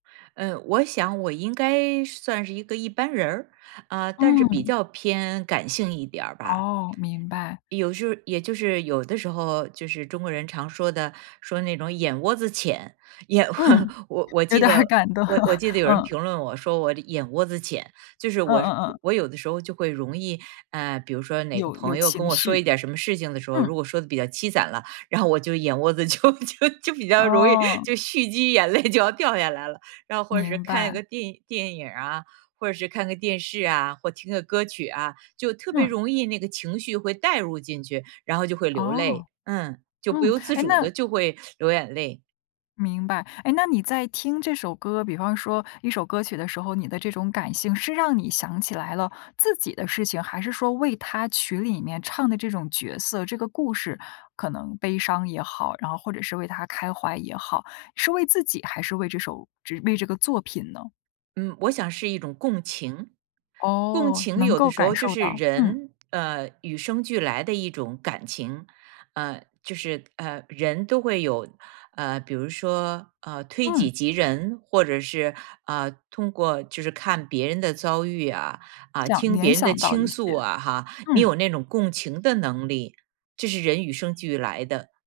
嗯，我想我应该算是一个一般人儿，啊，但是比嗯。较偏感性一点儿吧。哦，明白。有时候也就是有的时候，就是中国人常说的，说那种眼窝子浅，眼嗯，我我有记点儿得感动，我我记得有人嗯。评论我，说我眼窝子浅，就是嗯我嗯嗯。我有的时候就会容易，呃，比如说哪个有有朋友跟情我说一绪。点什么事情的时候，如嗯。果说的比较凄惨了，然后我就眼窝子就就就比较容易哦。就蓄积眼泪就要掉下来了，然后或者是明看一个白。电电影儿啊，或者是看个电视啊，或听个歌曲啊，就特别嗯。容易那个情绪会带入进去，然后就会流泪，哦，嗯，就不嗯，由自诶，主那地就会流眼泪。明白，唉，那你在听这首歌，比方说一首歌曲的时候，你的这种感性，是让你想起来了自己的事情，还是说为他曲里面唱的这种角色，这个故事可能悲伤也好，然后或者是为他开怀也好，是为自己还是为这首这为这个作品呢？嗯，我想是一种共情，共哦，情能有的够时候感就受是到，嗯。人，呃，与生俱来的一种感情，啊，就是啊，人都会有，呃，比如说，呃，推己嗯。及人，或者是，啊，通过就是看别人的遭遇呀，啊，想听联别人的想到倾一些，诉啊哈，你嗯。有那种共情的能力，这是人与生俱来的。